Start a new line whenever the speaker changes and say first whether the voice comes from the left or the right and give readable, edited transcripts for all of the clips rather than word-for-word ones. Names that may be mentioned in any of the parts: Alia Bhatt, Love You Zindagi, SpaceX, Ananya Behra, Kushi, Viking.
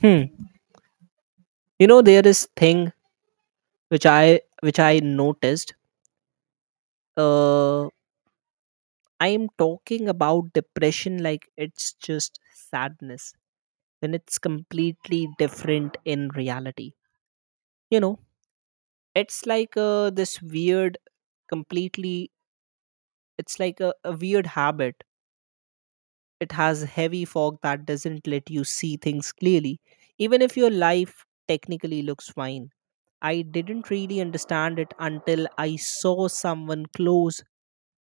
right: Hmm. You know, there is thing which I noticed. Uh, I am talking about depression like it's just sadness, when it's completely different in reality. You know, it's like this weird, completely. It's like a weird habit. It has heavy fog that doesn't let you see things clearly, even if your life technically looks fine. I didn't really understand it until I saw someone close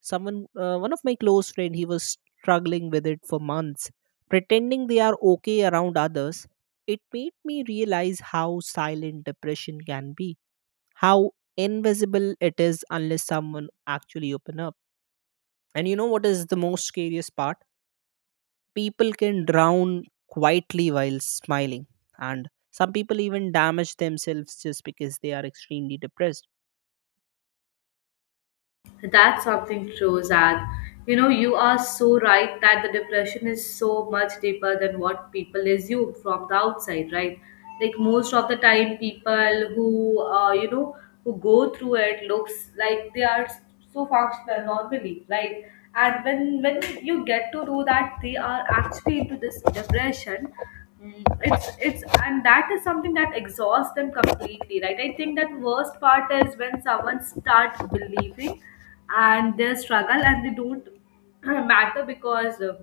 right: Someone, uh, one of my close friend, he was struggling with it for months, pretending they are okay around others. It made me realize how silent depression can be, how invisible it is unless someone actually open up. And you know what is the most scariest part? People can drown quietly while smiling, and some people even damage themselves just because they are extremely depressed.
left: That's something true, Zad. You know, you are so right that the depression is so much deeper than what people assume from the outside, right? Like most of the time, people who who go through it looks like they are so functional normally, right? And when you get to do that, they are actually into this depression. It's and that is something that exhausts them completely, right? I think that worst part is when someone starts believing and they struggle and they don't matter because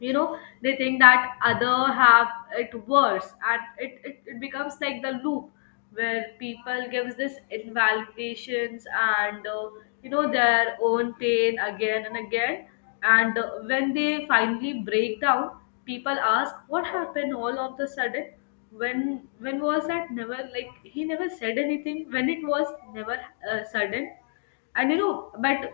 left: they think that other have it worse, and it becomes like the loop where people gives this invalidations and their own pain again and again. And when they finally break down, people ask what happened all of the sudden. When was that? Never. Like he never said anything. When it was never sudden. And you know but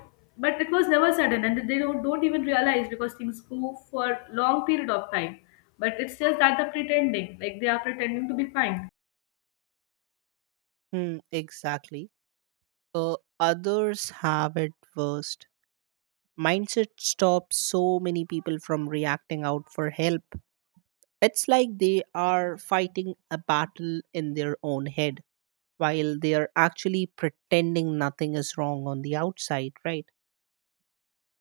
left: but it was never sudden, and they don't even realize because things go for long period of time. But it's just that they pretending, like they are pretending to be fine.
right: Hmm, exactly. Others have it worst mindset stops so many people from reacting out for help. It's like they are fighting a battle in their own head while they are actually pretending nothing is wrong on the outside, right?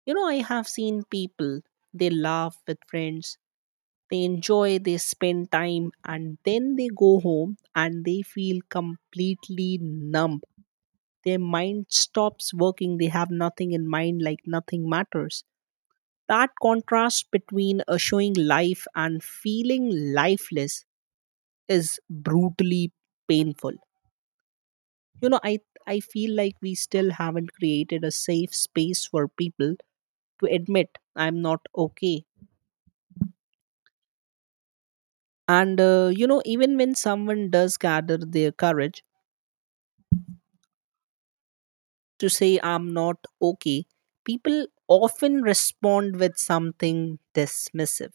right: You know, I have seen people, they laugh with friends, they enjoy, they spend time, and then they go home and they feel completely numb. Their mind stops working, they have nothing in mind, like nothing matters. That contrast between showing life and feeling lifeless is brutally painful. You know, I feel like we still haven't created a safe space for people to admit I'm not okay. And, you know, even when someone does gather their courage to say I'm not okay, people often respond with something dismissive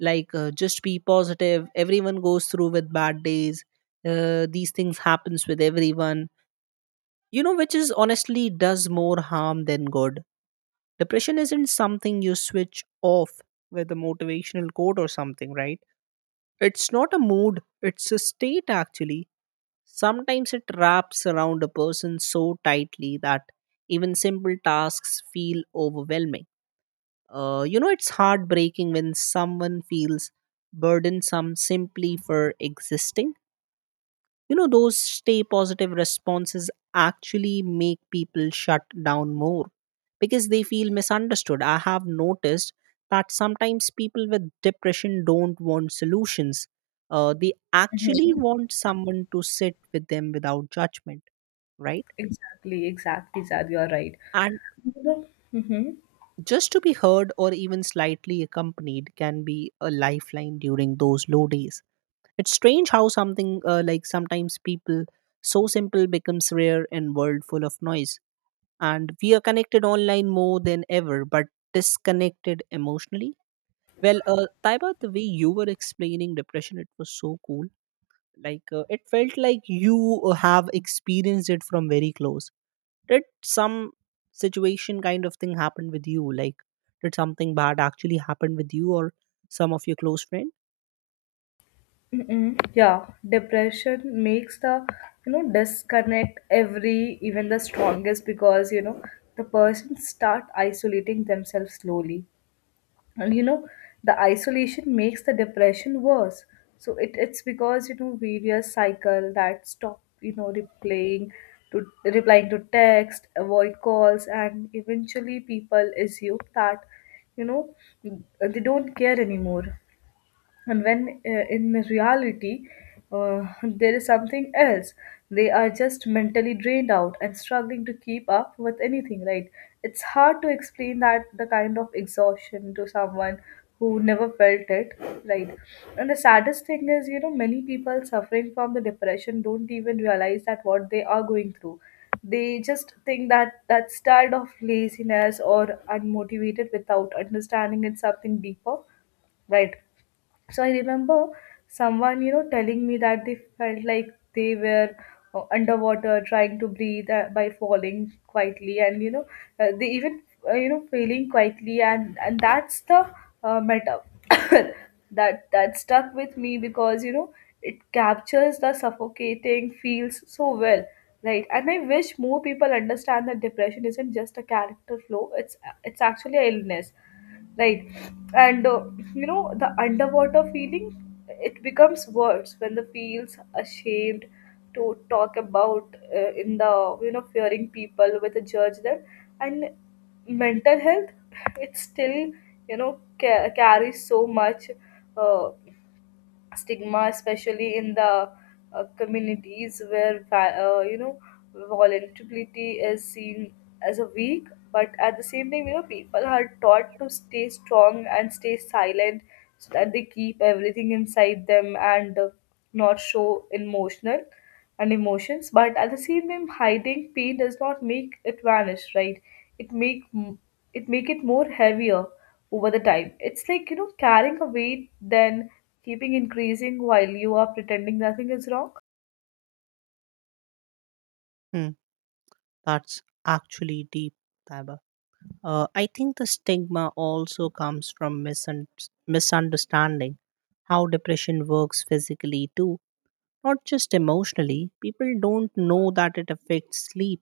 right: like just be positive, everyone goes through with bad days. These things happens with everyone, you know, which is honestly does more harm than good. Depression isn't something you switch off with a motivational quote or something, right? It's not a mood, it's a state actually. Sometimes it wraps around a person so tightly that even simple tasks feel overwhelming. You know, it's heartbreaking when someone feels burdensome simply for existing. You know, those stay positive responses actually make people shut down more because they feel misunderstood. I have noticed that sometimes people with depression don't want solutions, they actually
left: Mm-hmm.
right: want someone to sit with them without judgment, right?
left: Exactly, exactly, Zad, you're right.
right: And
left: You know, mm-hmm,
right: just to be heard or even slightly accompanied can be a lifeline during those low days. It's strange how something like sometimes people so simple becomes rare in world full of noise. And we are connected online more than ever, but disconnected emotionally. Well, Taiba, the way you were explaining depression, it was so cool. Like it felt like you have experienced it from very close. Did some situation kind of thing happen with you? Like, did something bad actually happen with you or some of your close friend?
left: mm-mm. Yeah, depression makes the, you know, disconnect every, even the strongest because, you know, the person start isolating themselves slowly. And, you know, the isolation makes the depression worse. So it's because you know various cycle that stop, you know, replying to text, avoid calls, and eventually people assume that, you know, they don't care anymore. And when in reality, there is something else. They are just mentally drained out and struggling to keep up with anything, right? It's hard to explain that the kind of exhaustion to someone who never felt it, right? And the saddest thing is, you know, many people suffering from the depression don't even realize that what they are going through. They just think that that style of laziness or unmotivated without understanding it's something deeper, right? So I remember someone, you know, telling me that they felt like they were underwater trying to breathe, by falling quietly, and they even failing quietly, and that's the metaphor that stuck with me because, you know, it captures the suffocating feels so well. Right, and I wish more people understand that depression isn't just a character flaw; it's actually an illness, right? And you know, the underwater feeling, it becomes worse when the feels ashamed to talk about, in the, you know, fearing people with a judge them. And mental health, it still, you know, carries so much uh, stigma, especially in the communities where you know, vulnerability is seen as a weak. But at the same time, you know, people are taught to stay strong and stay silent, so that they keep everything inside them and not show emotional and emotions. But at the same time, hiding pain does not make it vanish, right? It make m- it make it more heavier over the time. It's like, you know, carrying a weight, then keeping increasing while you are pretending nothing is wrong.
right: Hmm. That's actually deep, Taiba. I think the stigma also comes from misunderstanding how depression works physically too, not just emotionally. People don't know that it affects sleep,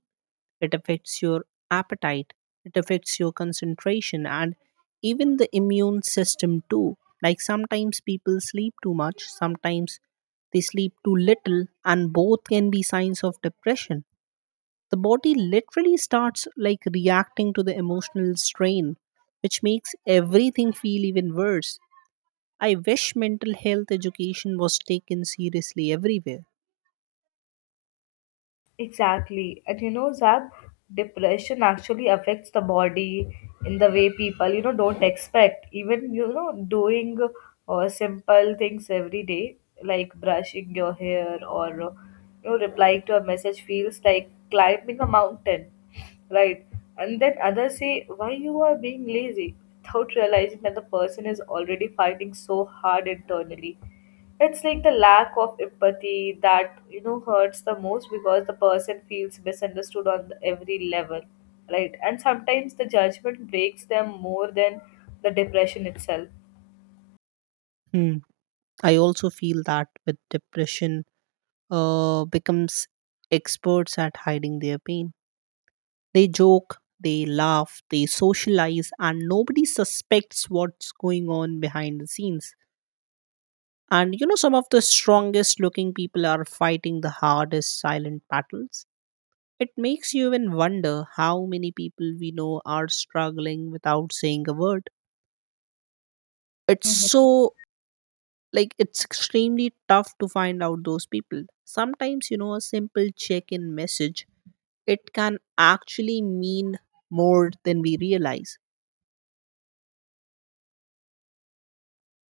right: it affects your appetite, it affects your concentration, and even the immune system too. Like sometimes people sleep too much, sometimes they sleep too little, and both can be signs of depression. The body literally starts like reacting to the emotional strain, which makes everything feel even worse. I wish mental health education was taken seriously everywhere.
left: Exactly. And you know, Zab, depression actually affects the body in the way people, you know, don't expect. Even, you know, doing simple things every day, like brushing your hair, or, you know, replying to a message feels like climbing a mountain, right? And then others say, why you are being lazy, without realizing that the person is already fighting so hard internally. It's like the lack of empathy that, you know, hurts the most because the person feels misunderstood on the every level, right? And sometimes the judgment breaks them more than the depression itself.
right: Hmm. I also feel that with depression becomes experts at hiding their pain. They joke, they laugh, they socialize, and nobody suspects what's going on behind the scenes. And you know, some of the strongest looking people are fighting the hardest silent battles. It makes you even wonder how many people we know are struggling without saying a word. It's so, like, it's extremely tough to find out those people. Sometimes, you know, a simple check in message, it can actually mean more than we realize.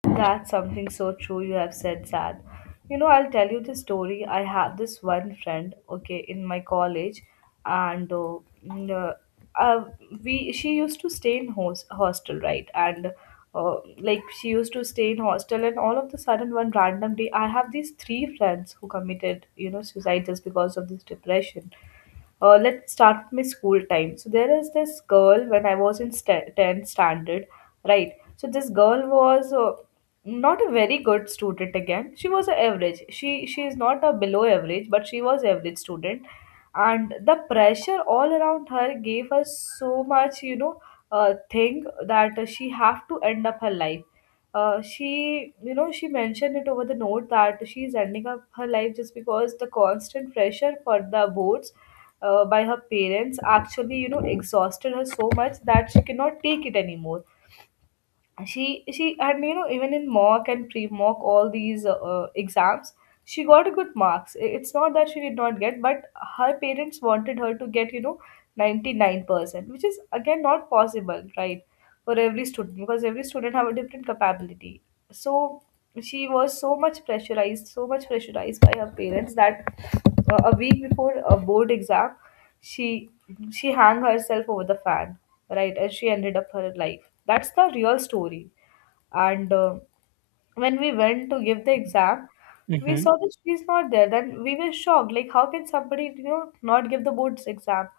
left: That's something so true you have said, Sad. You know, I'll tell you the story. I have this one friend, okay, in my college, and mm, uh, uh, we she used to stay in hostel, right? And like she used to stay in hostel, and all of the sudden, one random day, I have these three friends who committed, you know, suicide just because of this depression. Let's start with my school time. So there is this girl when I was in 10th standard, right? So this girl was not a very good student. Again, she was a average. She is not a below average, but she was average student. And the pressure all around her gave her so much, you know, thing that she have to end up her life. Uh, she, you know, she mentioned it over the note that she is ending up her life just because the constant pressure for the boards, by her parents, actually, you know, exhausted her so much that she cannot take it anymore. And she and you know, even in mock and pre-mock, all these exams she got good marks. It's not that she did not get, but her parents wanted her to get, you know, 99%, which is again not possible, right, for every student, because every student have a different capability. So she was so much pressurized, so much pressurized by her parents that a week before a board exam, she she hung herself over the fan, right? And she ended up her life. That's the real story. And when we went to give the exam, we
right: Mm-hmm,
left: saw that she's not there. Then we were shocked, like how can somebody, you know, not give the board's exam?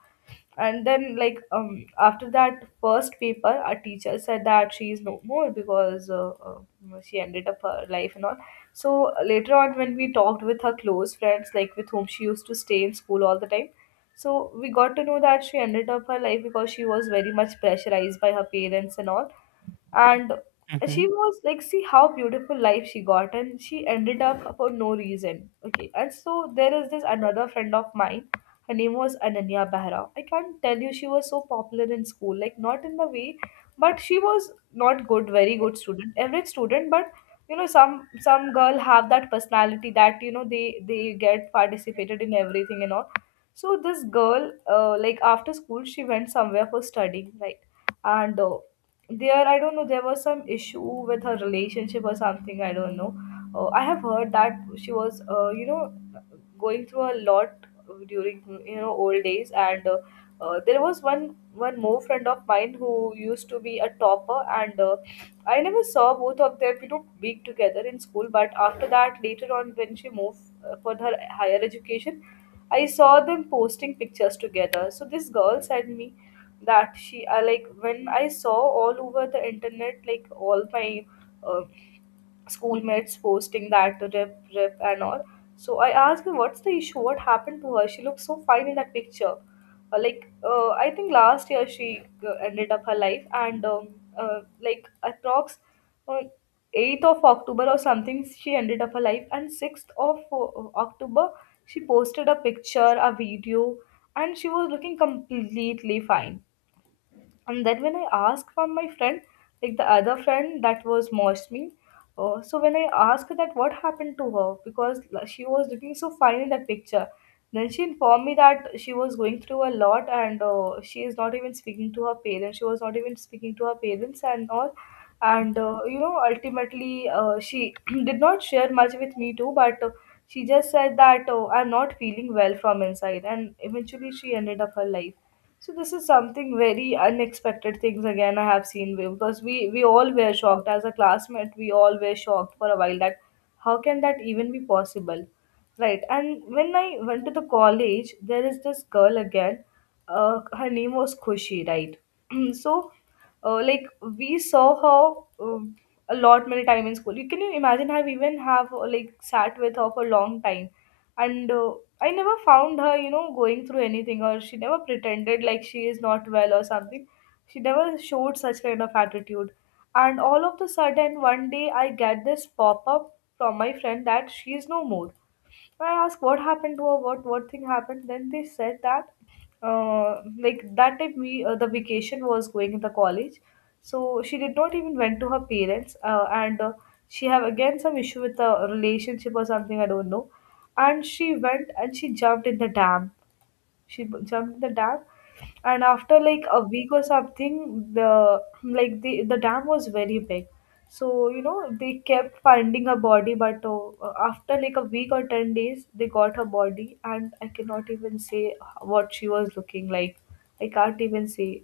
left: And then, like, um, after that first paper, our teacher said that she is no more because she ended up her life and all. So later on, when we talked with her close friends, like with whom she used to stay in school all the time. So we got to know that she ended up her life because she was very much pressurized by her parents and all. And she
right: mm-hmm.
left: was like, see how beautiful life she got and she ended up for no reason. Okay, and so there is this another friend of mine, her name was Ananya Behra. I can't tell you, she was so popular in school, like not in the way, but she was not good, very good student, average student. But you know, some girl have that personality that, you know, they get participated in everything and all. So this girl, like after school she went somewhere for studying, right? And there, I don't know, there was some issue with her relationship or something, I don't know. Uh, I have heard that she was, you know, going through a lot during, you know, old days. And there was one more friend of mine who used to be a topper. And I never saw both of them, you know, being together in school. But after that, later on, when she moved for her higher education, I saw them posting pictures together. So this girl sent me that she, I, like when I saw all over the internet, like all my uh, schoolmates posting that rip rip and all. So I asked her, what's the issue? What happened to her? She looks so fine in that picture. I think last year she ended up her life. And like approx uh, 8th of October or something, she ended up her life. And 6th of October she posted a picture, a video, and she was looking completely fine. And then when I asked from my friend, like the other friend that was moist me, so when I asked that what happened to her, because she was looking so fine in that picture, then she informed me that she was going through a lot. And she is not even speaking to her parents, she was not even speaking to her parents and all. And you know, ultimately, she did not share much with me too. But she just said that, oh, I'm not feeling well from inside, and eventually she ended up her life. So this is something very unexpected things. Again, I have seen, because we all were shocked. As a classmate, we all were shocked for a while that how can that even be possible, right? And when I went to the college, there is this girl again, her name was Kushi, right? So like, we saw her, a lot many time in school. You can, you imagine, I've even have, like, sat with her for a long time. And I never found her, you know, going through anything, or she never pretended like she is not well or something. She never showed such kind of Attitude. And all of the sudden one day I get this pop up from my friend that she is no more. So, I asked what happened to her, what thing happened. Then they said that, like that time we the vacation was going in the college, so she did not even went to her parents, and she have again some issue with a relationship or something I don't know, and she went and she jumped in the dam. Jumped in the dam, and after like a week or something, the like the dam was very big. So, you know, they kept finding her body, but after like a week or 10 days, they got her body, and I cannot even say what she was looking like. I can't even say.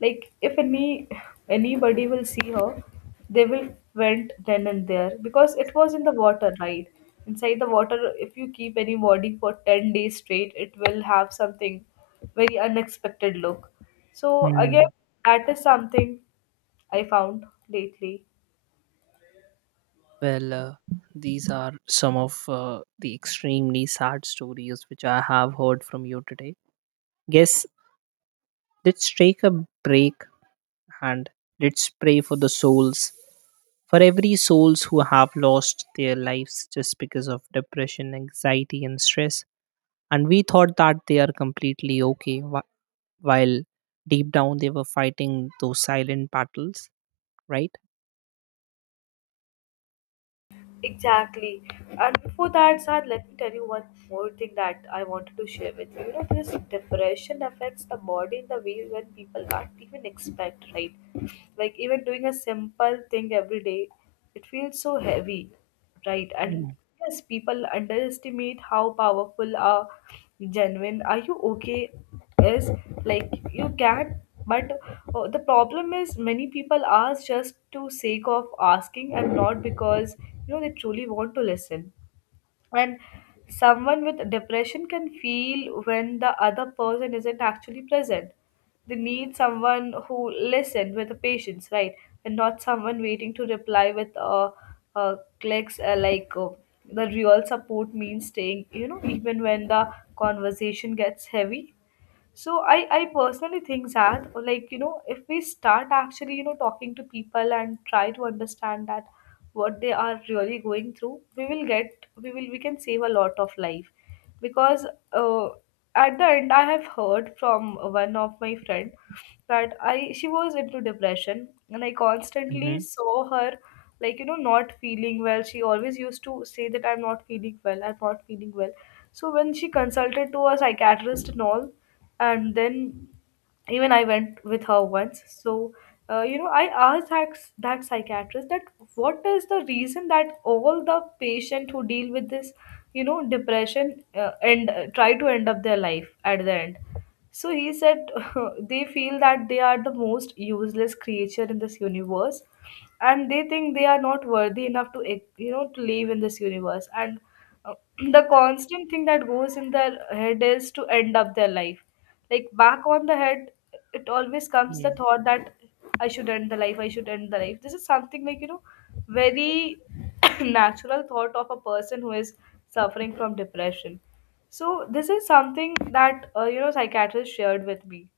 left: Like, if any anybody will see her, they will went then and there because it was in the water, right? Inside the water, if you keep any body for 10 days straight, it will have something very unexpected look. So, again,
right: Mm.
left: that is something I found lately.
right: Well, these are some of the extremely sad stories which I have heard from you today. Guess let's take a break and let's pray for the souls, for every souls who have lost their lives just because of depression, anxiety and stress, and we thought that they are completely okay while deep down they were fighting those silent battles, right?
left: Exactly. And before that, Sad, let me tell you one more thing that I wanted to share with you. You know, this depression affects the body in the way when people can't even expect, right? Like even doing a simple thing every day, it feels so heavy. Right. And
right: Mm,
left: yes, people underestimate how powerful a genuine are you okay is. Like you can, but the problem is many people ask just to sake of asking and not because you know they truly want to listen. Someone with depression can feel when the other person isn't actually present. They need someone who listen with patience, right? And not someone waiting to reply with clicks, the real support means staying, you know, even when the conversation gets heavy. So I personally think that, or like, you know, if we start actually, you know, talking to people and try to understand that what they are really going through, we will get we will we can save a lot of life. Because, uh, at the end, I have heard from one of my friend that I she was into depression and I constantly
right: mhm,
left: saw her like, you know, not feeling well. She always used to say that I'm not feeling well, I'm not feeling well. So when she consulted to a psychiatrist and all, and then even I went with her once. So you know, I asked that, that psychiatrist that what is the reason that all the patient who deal with this, you know, depression, and try to end up their life at the end. So he said they feel that they are the most useless creature in this universe, and they think they are not worthy enough to you know, to live in this universe, and uh, the constant thing that goes in their head is to end up their life. Like back on the head, it always comes the
right: mm.
left: thought that I should end the life, I should end the life. This is something like, you know, very natural thought of a person who is suffering from depression. So this is something that, you know, psychiatrist shared with me.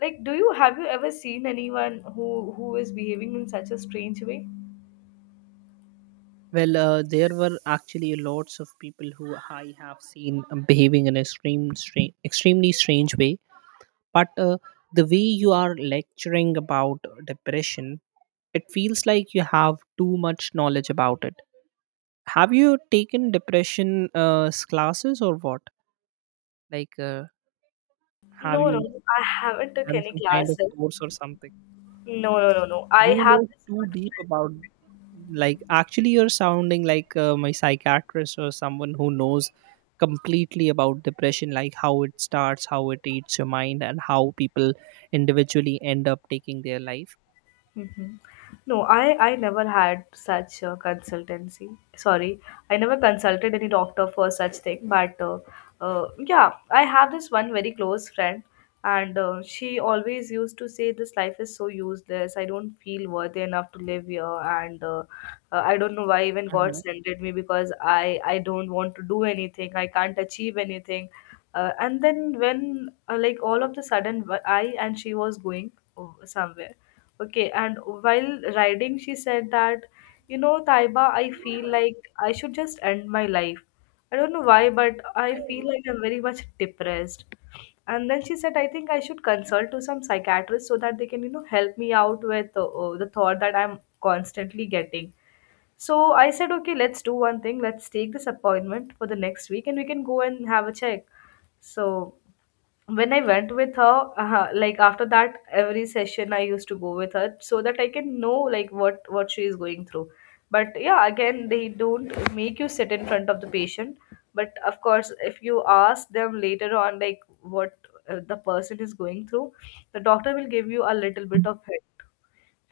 left: Like, do you have you ever seen anyone who is behaving in such a strange way?
right: Well, there were actually lots of people who I have seen behaving in an extremely strange way, but the way you are lecturing about depression, it feels like you have too much knowledge about it. Have you taken depression classes or what? Like have
left: No, no,
right: you
left: I haven't took
right: done
left: any
right: some kind of
left: classes.
right: course or something?
left: No, no, no,
right: Because
left: no. I
right: you
left: have
right: know
left: this.
right: too deep about, like, actually you're sounding like my psychiatrist or someone who knows completely about depression, like how it starts, how it eats your mind, and how people individually end up taking their life.
left: Mhm. No, I never had such a consultancy. Sorry, I never consulted any doctor for such thing. But yeah, I have this one very close friend, and she always used to say, "This life is so useless. I don't feel worthy enough to live here, and I don't know why even God
right: Mhm,
left: sent it me because I don't want to do anything. I can't achieve anything." And then when, like all of the sudden, I and she was going uh, somewhere. Okay, and while riding, she said that, you know, Taiba, I feel like I should just end my life. I don't know why, but I feel like I'm very much depressed. And then she said, I think I should consult to some psychiatrist so that they can, you know, help me out with the thought that I'm constantly getting. So I said, okay, let's do one thing. Let's take this appointment for the next week and we can go and have a check. So when I went with her, like after that, every session I used to go with her so that I can know like what she is going through. But yeah, again, they don't make you sit in front of the patient. But of course, if you ask them later on like what the person is going through, the doctor will give you a little bit of hint.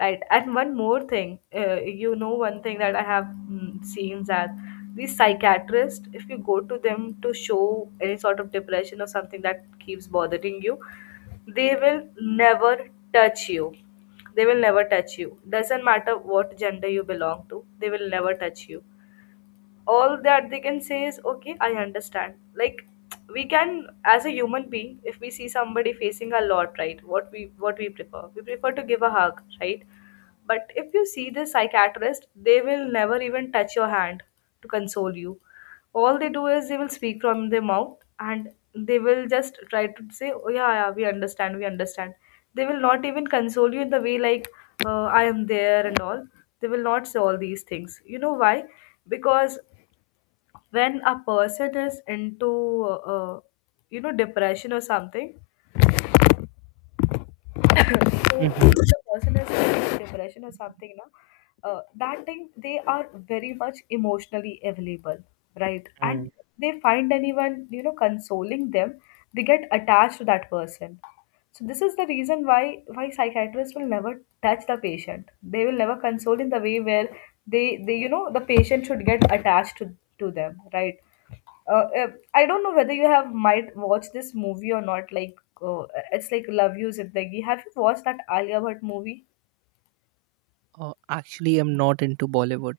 left: Right. And one more thing, you know, one thing that I have seen that these psychiatrists, if you go to them to show any sort of depression or something that keeps bothering you, they will never touch you. They will never touch you. Doesn't matter what gender you belong to, they will never touch you. All that they can say is, okay, I understand. Like, we can, as a human being, if we see somebody facing a lot, right, what we prefer, we prefer to give a hug, right? But if you see the psychiatrist, they will never even touch your hand to console you. All they do is they will speak from their mouth, and they will just try to say, oh, yeah, yeah, we understand, we understand. They will not even console you in the way like, I am there and all. They will not say all these things, you know why? Because when a person is into you know, depression or something, so if
right: mhm,
left: the person is into depression or something now, that thing, they are very much emotionally available, right? And
right: mm.
left: they find anyone, you know, consoling them, they get attached to that person. So this is the reason why psychiatrists will never touch the patient. They will never console in the way where they, you know, the patient should get attached to them, right? uh, uh, I don't know whether you have might watched this movie or not. Like, it's like Love You Zindagi. Have you watched that Alia Bhatt movie?
right: Oh, actually, I'm not into Bollywood.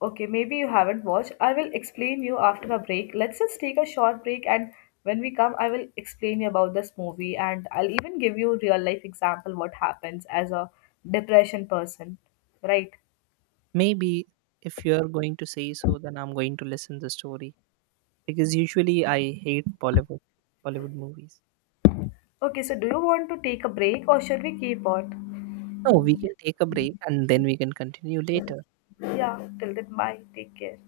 left: Okay, maybe you haven't watched. I will explain you after a break. Let's just take a short break, and when we come, I will explain you about this movie, and I'll even give you real life example what happens as a depression person, right?
right: Maybe if you're going to say so, then I'm going to listen the story because usually I hate Bollywood movies.
left: Okay, so do you want to take a break or should we keep on?
right: No, we can take a break and then we can continue later.
left: Yeah, till then, bye. Take care.